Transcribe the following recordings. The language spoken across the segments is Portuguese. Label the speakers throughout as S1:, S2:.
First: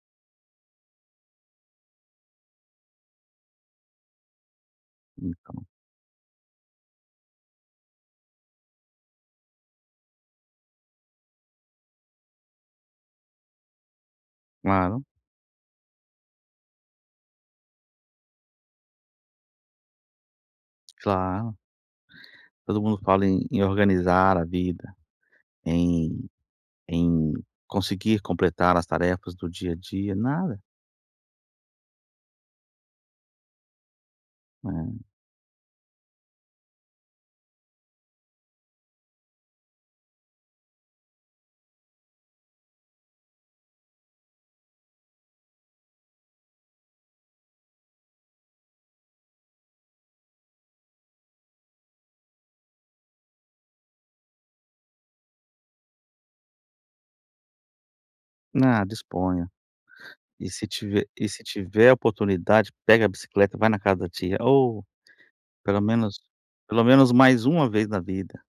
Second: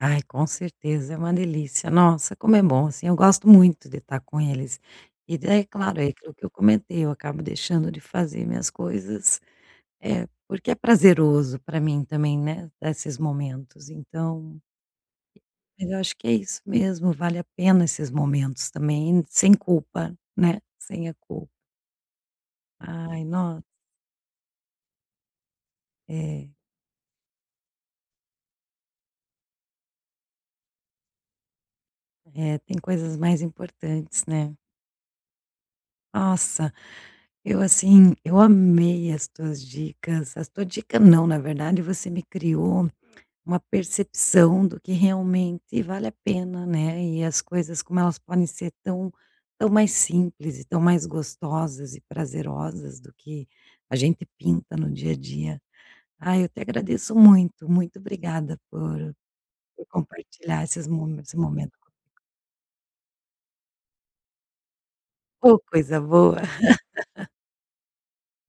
S1: Ai, com certeza. É uma delícia, nossa, como é bom, assim, eu gosto muito de estar com eles. E daí, é
S2: Então.
S1: claro, é aquilo que eu comentei, eu acabo deixando de fazer minhas coisas, eh, porque é prazeroso para mim também, né, desses momentos, então
S2: Claro.
S1: mas eu acho que é isso mesmo, vale a pena esses momentos também sem culpa, né. Sem a culpa.
S2: Claro. Todo mundo
S1: Ai,
S2: fala em em
S1: nossa.
S2: organizar a vida, em
S1: É.
S2: em conseguir completar as tarefas do dia a dia, nada.
S1: É, tem coisas mais importantes, né.
S2: É.
S1: Nossa, eu assim, eu amei as tuas dicas, as tua dica não, na verdade, você me criou uma percepção do que realmente vale a pena, né, e as coisas, como elas podem ser tão tão mais simples, e tão mais gostosas e prazerosas do que a gente pinta no dia a dia. Aí, eu te agradeço muito. Muito obrigada
S2: Não,
S1: por
S2: disponha.
S1: por
S2: E
S1: compartilhar
S2: se
S1: esses
S2: tiver
S1: mo
S2: e
S1: esse
S2: se
S1: momento.
S2: tiver a oportunidade, pega a bicicleta, vai na casa da tia. Oh!
S1: Ô
S2: Pelo
S1: coisa
S2: menos
S1: boa!
S2: pelo menos mais uma vez na vida,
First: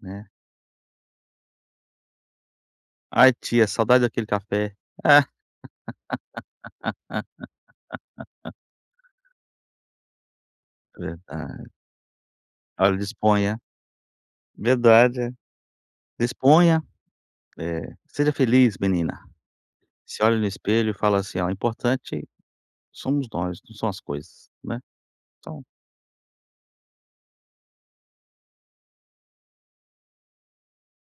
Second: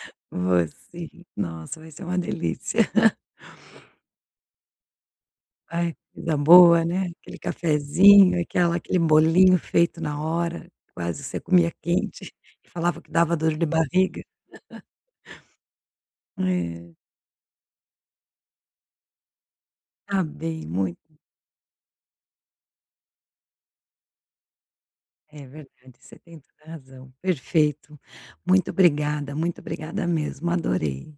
S2: né.
S1: Vou sim, nossa, vai ser uma delícia.
S2: "Ai tia, saudade daquele café".
S1: Ai, vida boa, né. Aquele cafezinho, aquela aquele bolinho feito na hora, quase você
S2: Verdade.
S1: comia quente, e
S2: Olha,
S1: falava que dava dor
S2: disponha.
S1: de barriga.
S2: Verdade. Disponha!
S1: É.
S2: Eh, seja feliz, menina!
S1: Tá
S2: Se olha no
S1: bem,
S2: espelho,
S1: muito
S2: fala assim: "Ó, o importante somos nós, não são as coisas, né.
S1: É
S2: Então"
S1: verdade, você tem toda a razão. Perfeito. Muito obrigada, muito obrigada mesmo, adorei.